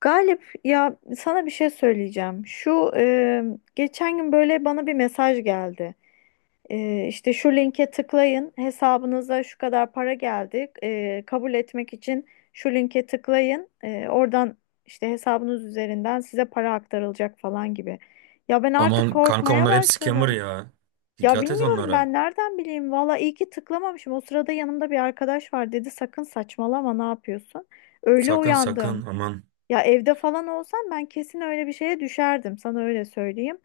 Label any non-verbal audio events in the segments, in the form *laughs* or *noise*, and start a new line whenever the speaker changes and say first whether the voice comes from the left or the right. left: Galip, ya sana bir şey söyleyeceğim. Şu geçen gün böyle bana bir mesaj geldi. E, işte şu linke tıklayın, hesabınıza şu kadar para geldi. Kabul etmek için şu linke tıklayın. Oradan işte hesabınız üzerinden size para aktarılacak falan gibi. Ya ben
right: Aman
left: artık
right: kanka
left: korkmaya
right: onlar hep scammer
left: başladım.
right: ya.
left: Ya
right: Dikkat et
left: bilmiyorum,
right: onlara.
left: ben nereden bileyim. Valla iyi ki tıklamamışım. O sırada yanımda bir arkadaş var, dedi sakın saçmalama, ne yapıyorsun? Öyle
right: Sakın
left: uyandım.
right: sakın aman.
left: Ya evde falan olsam ben kesin öyle bir şeye düşerdim. Sana öyle söyleyeyim.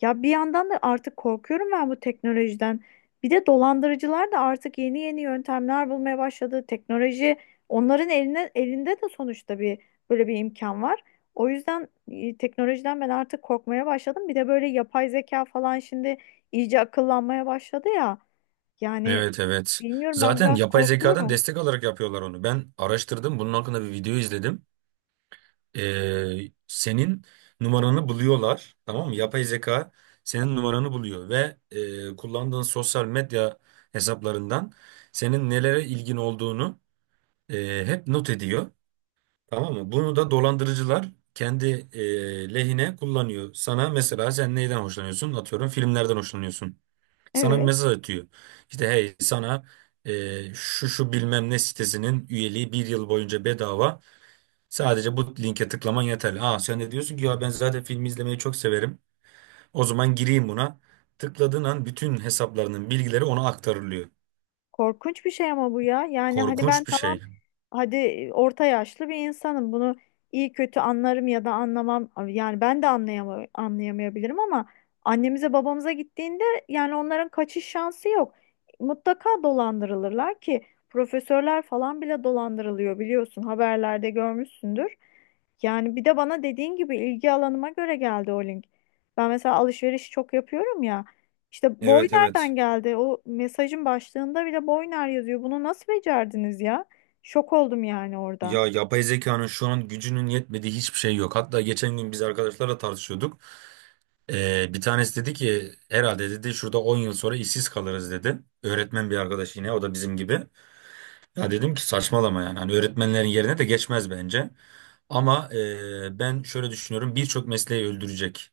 left: Ya bir yandan da artık korkuyorum ben bu teknolojiden. Bir de dolandırıcılar da artık yeni yeni yöntemler bulmaya başladı. Teknoloji onların eline, elinde de sonuçta bir böyle bir imkan var. O yüzden teknolojiden ben artık korkmaya başladım. Bir de böyle yapay zeka falan şimdi iyice akıllanmaya başladı ya. Yani
right: Evet evet.
left: bilmiyorum, ben
right: Zaten
left: biraz
right: yapay zekadan
left: korkuyorum.
right: destek alarak yapıyorlar onu. Ben araştırdım. Bunun hakkında bir video izledim. Senin numaranı buluyorlar. Tamam mı? Yapay zeka senin numaranı buluyor ve kullandığın sosyal medya hesaplarından senin nelere ilgin olduğunu hep not ediyor. Tamam mı? Bunu da dolandırıcılar kendi lehine kullanıyor. Sana mesela sen neyden hoşlanıyorsun? Atıyorum filmlerden hoşlanıyorsun. Sana bir
left: Evet.
right: mesaj atıyor. İşte hey sana şu bilmem ne sitesinin üyeliği bir yıl boyunca bedava. Sadece bu linke tıklaman yeterli. Aa sen de diyorsun ki ya ben zaten film izlemeyi çok severim. O zaman gireyim buna. Tıkladığın an bütün hesaplarının bilgileri ona aktarılıyor.
left: Korkunç bir şey ama bu ya. Yani hani ben
right: Korkunç bir
left: tamam,
right: şey.
left: hadi orta yaşlı bir insanım. Bunu iyi kötü anlarım ya da anlamam. Yani ben de anlayamayabilirim ama annemize babamıza gittiğinde yani onların kaçış şansı yok. Mutlaka dolandırılırlar ki profesörler falan bile dolandırılıyor, biliyorsun, haberlerde görmüşsündür. Yani bir de bana dediğin gibi ilgi alanıma göre geldi o link. Ben mesela alışveriş çok yapıyorum ya. İşte boy
right: Evet evet.
left: nereden geldi? O mesajın başlığında bile boy ner yazıyor. Bunu nasıl becerdiniz ya? Şok oldum yani orada.
right: Ya yapay zekanın şu an gücünün yetmediği hiçbir şey yok. Hatta geçen gün biz arkadaşlarla tartışıyorduk. Bir tanesi dedi ki herhalde dedi şurada 10 yıl sonra işsiz kalırız dedi. Öğretmen bir arkadaş yine o da bizim gibi. Ya dedim ki saçmalama yani hani öğretmenlerin yerine de geçmez bence. Ama ben şöyle düşünüyorum birçok mesleği öldürecek.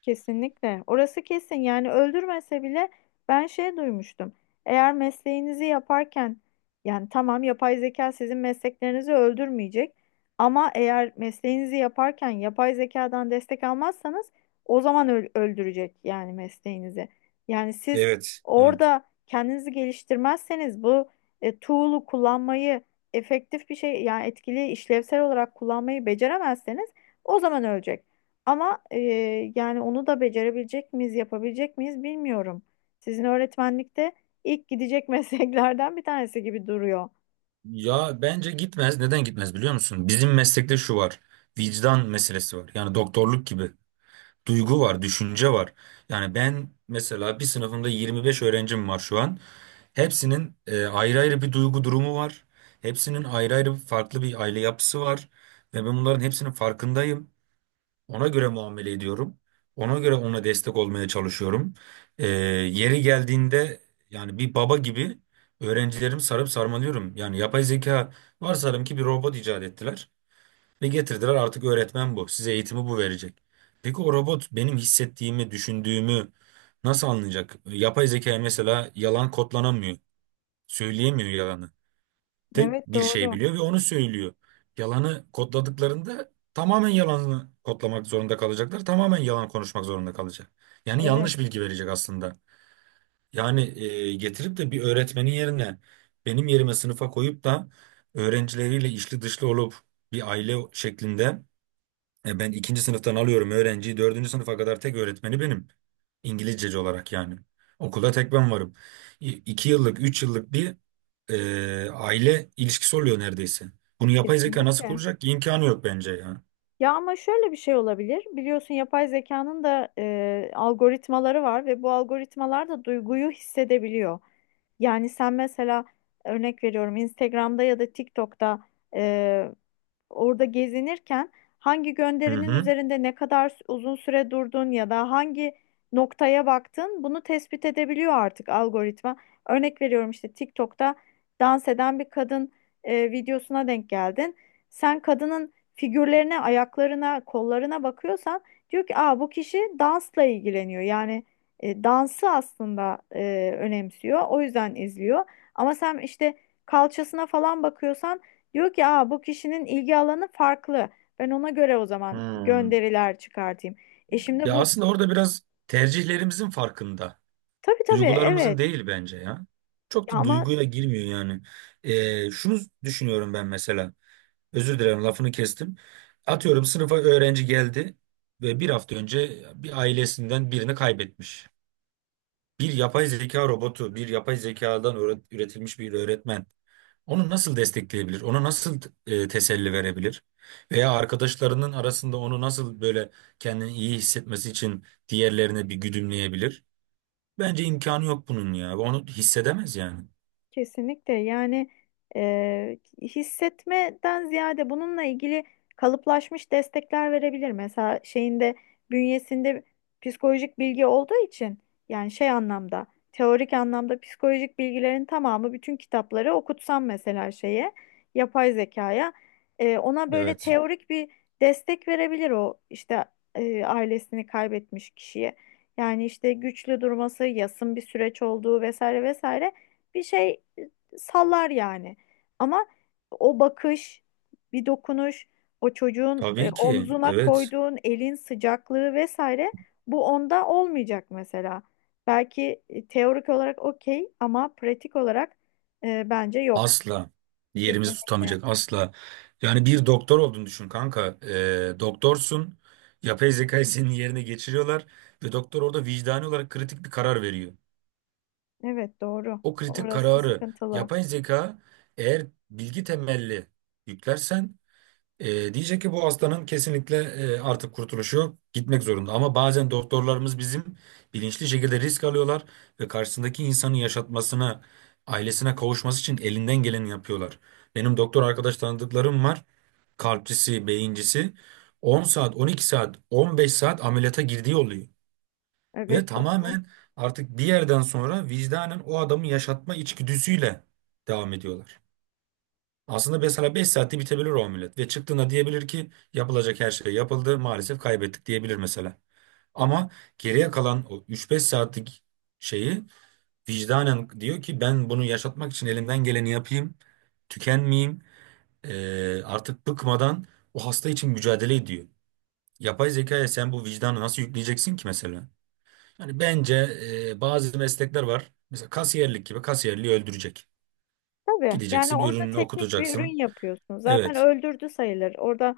left: Kesinlikle. Orası kesin. Yani öldürmese bile ben şey duymuştum. Eğer mesleğinizi yaparken, yani tamam, yapay zeka sizin mesleklerinizi öldürmeyecek ama eğer mesleğinizi yaparken yapay zekadan destek almazsanız o zaman öldürecek yani mesleğinizi. Yani siz
right: Evet, evet.
left: orada kendinizi geliştirmezseniz bu tool'u kullanmayı, efektif bir şey yani etkili, işlevsel olarak kullanmayı beceremezseniz o zaman ölecek. Ama yani onu da becerebilecek miyiz, yapabilecek miyiz bilmiyorum. Sizin öğretmenlikte ilk gidecek *laughs* mesleklerden bir tanesi gibi duruyor.
right: Ya bence gitmez. Neden gitmez biliyor musun? Bizim meslekte şu var. Vicdan meselesi var. Yani doktorluk gibi. Duygu var, düşünce var. Yani ben mesela bir sınıfımda 25 öğrencim var şu an. Hepsinin ayrı ayrı bir duygu durumu var. Hepsinin ayrı ayrı farklı bir aile yapısı var. Ve ben bunların hepsinin farkındayım. Ona göre muamele ediyorum. Ona göre ona destek olmaya çalışıyorum. Yeri geldiğinde yani bir baba gibi öğrencilerimi sarıp sarmalıyorum. Yani yapay zeka varsayalım ki bir robot icat ettiler. Ve getirdiler artık öğretmen bu. Size eğitimi bu verecek. Peki o robot benim hissettiğimi, düşündüğümü nasıl anlayacak? Yapay zeka mesela yalan kodlanamıyor. Söyleyemiyor yalanı. Tek
left: Evet,
right: bir şey
left: doğru.
right: biliyor ve onu söylüyor. Yalanı kodladıklarında tamamen yalanı kodlamak zorunda kalacaklar. Tamamen yalan konuşmak zorunda kalacak. Yani yanlış
left: Evet,
right: bilgi verecek aslında. Yani getirip de bir öğretmenin yerine benim yerime sınıfa koyup da öğrencileriyle içli dışlı olup bir aile şeklinde ben ikinci sınıftan alıyorum öğrenciyi. Dördüncü sınıfa kadar tek öğretmeni benim. İngilizceci olarak yani. Okulda tek ben varım. İki yıllık, üç yıllık bir aile ilişkisi oluyor neredeyse. Bunu yapay zeka nasıl
left: kesinlikle.
right: kuracak ki? İmkanı yok bence ya.
left: Ya ama şöyle bir şey olabilir. Biliyorsun yapay zekanın da algoritmaları var ve bu algoritmalar da duyguyu hissedebiliyor. Yani sen mesela, örnek veriyorum, Instagram'da ya da TikTok'ta e, orada gezinirken hangi
right: Hı
left: gönderinin
right: hı.
left: üzerinde ne kadar uzun süre durdun ya da hangi noktaya baktın, bunu tespit edebiliyor artık algoritma. Örnek veriyorum, işte TikTok'ta dans eden bir kadın videosuna denk geldin. Sen kadının figürlerine, ayaklarına, kollarına bakıyorsan diyor ki aa, bu kişi dansla ilgileniyor. Yani dansı aslında önemsiyor. O yüzden izliyor. Ama sen işte kalçasına falan bakıyorsan diyor ki aa, bu kişinin ilgi alanı farklı. Ben ona göre o zaman
right: Hmm.
left: gönderiler çıkartayım. E şimdi
right: Ya
left: bu,
right: aslında orada biraz tercihlerimizin farkında.
left: tabii tabii,
right: Duygularımızın
left: evet.
right: değil bence ya. Çok
left: Ya
right: da
left: ama.
right: duyguya girmiyor yani. Şunu düşünüyorum ben mesela. Özür dilerim lafını kestim. Atıyorum sınıfa öğrenci geldi ve bir hafta önce bir ailesinden birini kaybetmiş. Bir yapay zeka robotu, bir yapay zekadan üretilmiş bir öğretmen onu nasıl destekleyebilir? Ona nasıl teselli verebilir? Veya arkadaşlarının arasında onu nasıl böyle kendini iyi hissetmesi için diğerlerine bir güdümleyebilir? Bence imkanı yok bunun ya. Onu hissedemez yani.
left: Kesinlikle yani, hissetmeden ziyade bununla ilgili kalıplaşmış destekler verebilir. Mesela şeyinde, bünyesinde psikolojik bilgi olduğu için, yani şey anlamda, teorik anlamda psikolojik bilgilerin tamamı, bütün kitapları okutsam mesela şeye, yapay zekaya, ona böyle
right: Evet.
left: teorik bir destek verebilir o, işte ailesini kaybetmiş kişiye. Yani işte güçlü durması, yasın bir süreç olduğu vesaire vesaire bir şey sallar yani. Ama o bakış, bir dokunuş, o çocuğun
right: Tabii ki.
left: omzuna
right: Evet.
left: koyduğun elin sıcaklığı vesaire, bu onda olmayacak mesela. Belki teorik olarak okey ama pratik olarak bence yok.
right: Asla yerimizi
left: Kesinlikle.
right: tutamayacak asla. Yani bir doktor olduğunu düşün kanka. Doktorsun. Yapay zekayı senin yerine geçiriyorlar ve doktor orada vicdani olarak kritik bir karar veriyor.
left: Evet, doğru.
right: O kritik
left: Orası
right: kararı
left: sıkıntılı.
right: yapay zeka eğer bilgi temelli yüklersen diyecek ki bu hastanın kesinlikle artık kurtuluşu yok, gitmek zorunda. Ama bazen doktorlarımız bizim bilinçli şekilde risk alıyorlar ve karşısındaki insanın yaşatmasına, ailesine kavuşması için elinden geleni yapıyorlar. Benim doktor arkadaş tanıdıklarım var, kalpçisi, beyincisi. 10 saat, 12 saat, 15 saat ameliyata girdiği oluyor. Ve
left: Evet, doğru.
right: tamamen artık bir yerden sonra vicdanen o adamı yaşatma içgüdüsüyle devam ediyorlar. Aslında mesela 5 saatte bitebilir o ameliyat ve çıktığında diyebilir ki yapılacak her şey yapıldı maalesef kaybettik diyebilir mesela. Ama geriye kalan o 3-5 saatlik şeyi vicdanen diyor ki ben bunu yaşatmak için elimden geleni yapayım, tükenmeyeyim, artık bıkmadan o hasta için mücadele ediyor. Yapay zekaya sen bu vicdanı nasıl yükleyeceksin ki mesela? Yani bence bazı meslekler var. Mesela kasiyerlik gibi kasiyerliği öldürecek.
left: Tabii yani
right: Gideceksin,
left: orada
right: ürününü
left: teknik bir
right: okutacaksın.
left: ürün yapıyorsun. Zaten
right: Evet.
left: öldürdü sayılır. Orada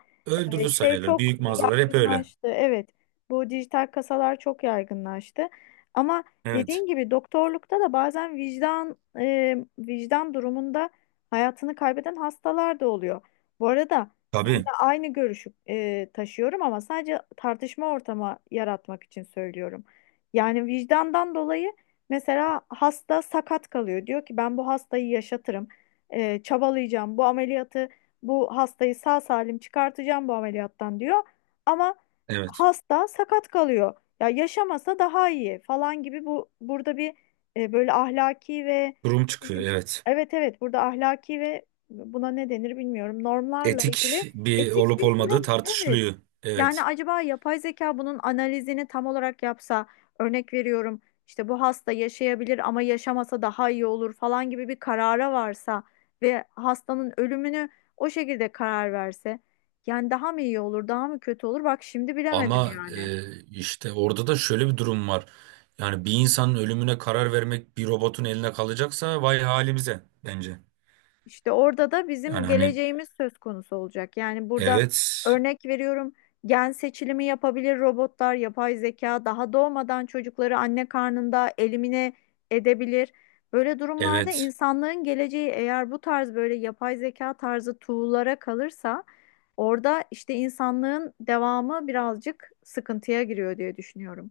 right: Öldürdü
left: şey
right: sayılır.
left: çok
right: Büyük mağazalar hep öyle.
left: yaygınlaştı. Evet, bu dijital kasalar çok yaygınlaştı. Ama
right: Evet.
left: dediğin gibi doktorlukta da bazen vicdan durumunda hayatını kaybeden hastalar da oluyor. Bu arada sen de
right: Tabii.
left: aynı görüşü taşıyorum ama sadece tartışma ortamı yaratmak için söylüyorum. Yani vicdandan dolayı. Mesela hasta sakat kalıyor. Diyor ki ben bu hastayı yaşatırım. Çabalayacağım. Bu ameliyatı, bu hastayı sağ salim çıkartacağım bu ameliyattan diyor. Ama
right: Evet.
left: hasta sakat kalıyor. Ya yaşamasa daha iyi falan gibi, bu burada bir böyle ahlaki ve,
right: Durum
left: ne
right: çıkıyor.
left: bileyim,
right: Evet.
left: evet evet, burada ahlaki ve, buna ne denir bilmiyorum, normlarla
right: Etik
left: ilgili
right: bir
left: etik
right: olup
left: bir
right: olmadığı
left: durum, evet.
right: tartışılıyor.
left: Yani
right: Evet.
left: acaba yapay zeka bunun analizini tam olarak yapsa, örnek veriyorum, işte bu hasta yaşayabilir ama yaşamasa daha iyi olur falan gibi bir karara varsa ve hastanın ölümünü o şekilde karar verse, yani daha mı iyi olur, daha mı kötü olur? Bak şimdi bilemedim
right: Ama
left: yani.
right: işte orada da şöyle bir durum var. Yani bir insanın ölümüne karar vermek bir robotun eline kalacaksa vay halimize bence.
left: İşte orada da bizim
right: Yani hani
left: geleceğimiz söz konusu olacak. Yani burada,
right: evet,
left: örnek veriyorum, gen seçilimi yapabilir robotlar, yapay zeka daha doğmadan çocukları anne karnında elimine edebilir. Böyle durumlarda
right: evet.
left: insanlığın geleceği, eğer bu tarz böyle yapay zeka tarzı tool'lara kalırsa, orada işte insanlığın devamı birazcık sıkıntıya giriyor diye düşünüyorum.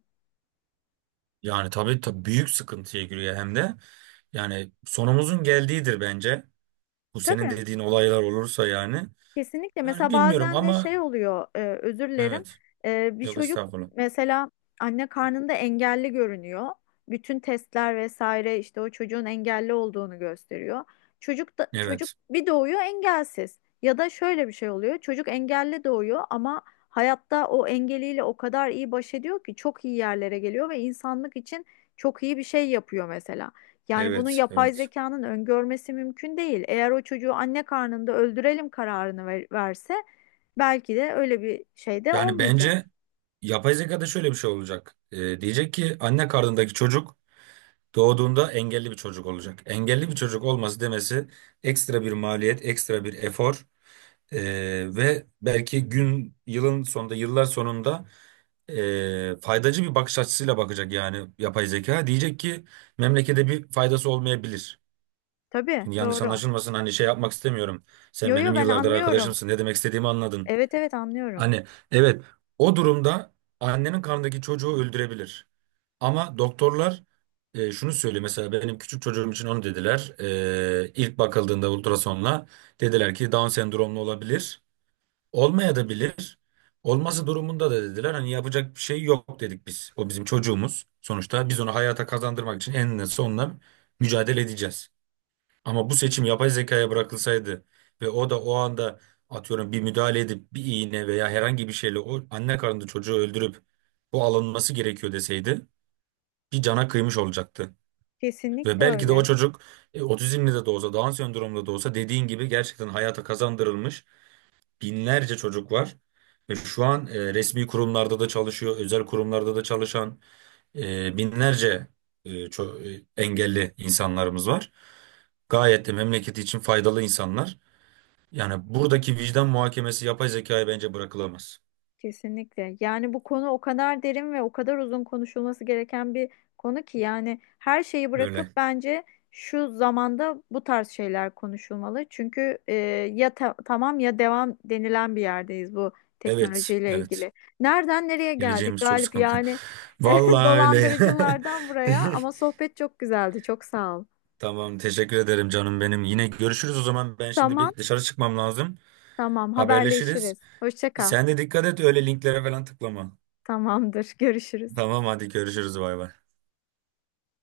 right: Yani tabii, tabii büyük sıkıntıya giriyor hem de. Yani sonumuzun geldiğidir bence. Bu senin
left: Tabii.
right: dediğin olaylar olursa yani.
left: Kesinlikle.
right: Yani
left: Mesela
right: bilmiyorum
left: bazen de
right: ama
left: şey oluyor, özür dilerim.
right: evet.
left: Bir
right: Yok
left: çocuk
right: estağfurullah.
left: mesela anne karnında engelli görünüyor. Bütün testler vesaire işte o çocuğun engelli olduğunu gösteriyor. Çocuk da çocuk
right: Evet.
left: bir doğuyor engelsiz. Ya da şöyle bir şey oluyor. Çocuk engelli doğuyor ama hayatta o engeliyle o kadar iyi baş ediyor ki çok iyi yerlere geliyor ve insanlık için çok iyi bir şey yapıyor mesela. Yani bunu
right: Evet.
left: yapay
right: Evet.
left: zekanın öngörmesi mümkün değil. Eğer o çocuğu anne karnında öldürelim kararını verse, belki de öyle bir şey de
right: Yani bence
left: olmayacak.
right: yapay zekada şöyle bir şey olacak. Diyecek ki anne karnındaki çocuk doğduğunda engelli bir çocuk olacak. Engelli bir çocuk olması demesi ekstra bir maliyet, ekstra bir efor ve belki gün, yılın sonunda, yıllar sonunda faydacı bir bakış açısıyla bakacak yani yapay zeka. Diyecek ki memlekete bir faydası olmayabilir.
left: Tabii,
right: Şimdi yanlış
left: doğru.
right: anlaşılmasın hani şey yapmak istemiyorum. Sen
left: Yo yo,
right: benim
left: ben
right: yıllardır
left: anlıyorum.
right: arkadaşımsın. Ne demek istediğimi anladın.
left: Evet evet, anlıyorum.
right: Hani evet o durumda annenin karnındaki çocuğu öldürebilir. Ama doktorlar şunu söylüyor mesela benim küçük çocuğum için onu dediler. İlk bakıldığında ultrasonla dediler ki Down sendromlu olabilir. Olmaya da bilir. Olması durumunda da dediler hani yapacak bir şey yok dedik biz. O bizim çocuğumuz. Sonuçta biz onu hayata kazandırmak için eninde sonunda mücadele edeceğiz. Ama bu seçim yapay zekaya bırakılsaydı ve o da o anda atıyorum bir müdahale edip bir iğne veya herhangi bir şeyle o anne karnında çocuğu öldürüp bu alınması gerekiyor deseydi bir cana kıymış olacaktı. Ve
left: Kesinlikle
right: belki de o
left: öyle.
right: çocuk otizmli de olsa, Down sendromlu da olsa dediğin gibi gerçekten hayata kazandırılmış binlerce çocuk var. Ve şu an resmi kurumlarda da çalışıyor, özel kurumlarda da çalışan binlerce engelli insanlarımız var. Gayet de memleketi için faydalı insanlar. Yani buradaki vicdan muhakemesi yapay zekaya bence bırakılamaz.
left: Kesinlikle. Yani bu konu o kadar derin ve o kadar uzun konuşulması gereken bir konu ki, yani her şeyi bırakıp
right: Öyle.
left: bence şu zamanda bu tarz şeyler konuşulmalı. Çünkü ya tamam ya devam denilen bir yerdeyiz bu
right: Evet,
left: teknolojiyle
right: evet.
left: ilgili. Nereden nereye geldik
right: Geleceğimiz çok
left: Galip?
right: sıkıntı.
left: Yani *laughs*
right: Vallahi öyle. Ya.
left: dolandırıcılardan buraya,
right: *laughs*
left: ama sohbet çok güzeldi. Çok sağ ol.
right: Tamam, teşekkür ederim canım benim. Yine görüşürüz o zaman. Ben şimdi
left: Tamam,
right: bir dışarı çıkmam lazım.
left: tamam,
right: Haberleşiriz.
left: haberleşiriz. Hoşça kal.
right: Sen de dikkat et öyle linklere falan tıklama.
left: Tamamdır. Görüşürüz.
right: Tamam hadi görüşürüz bay bay.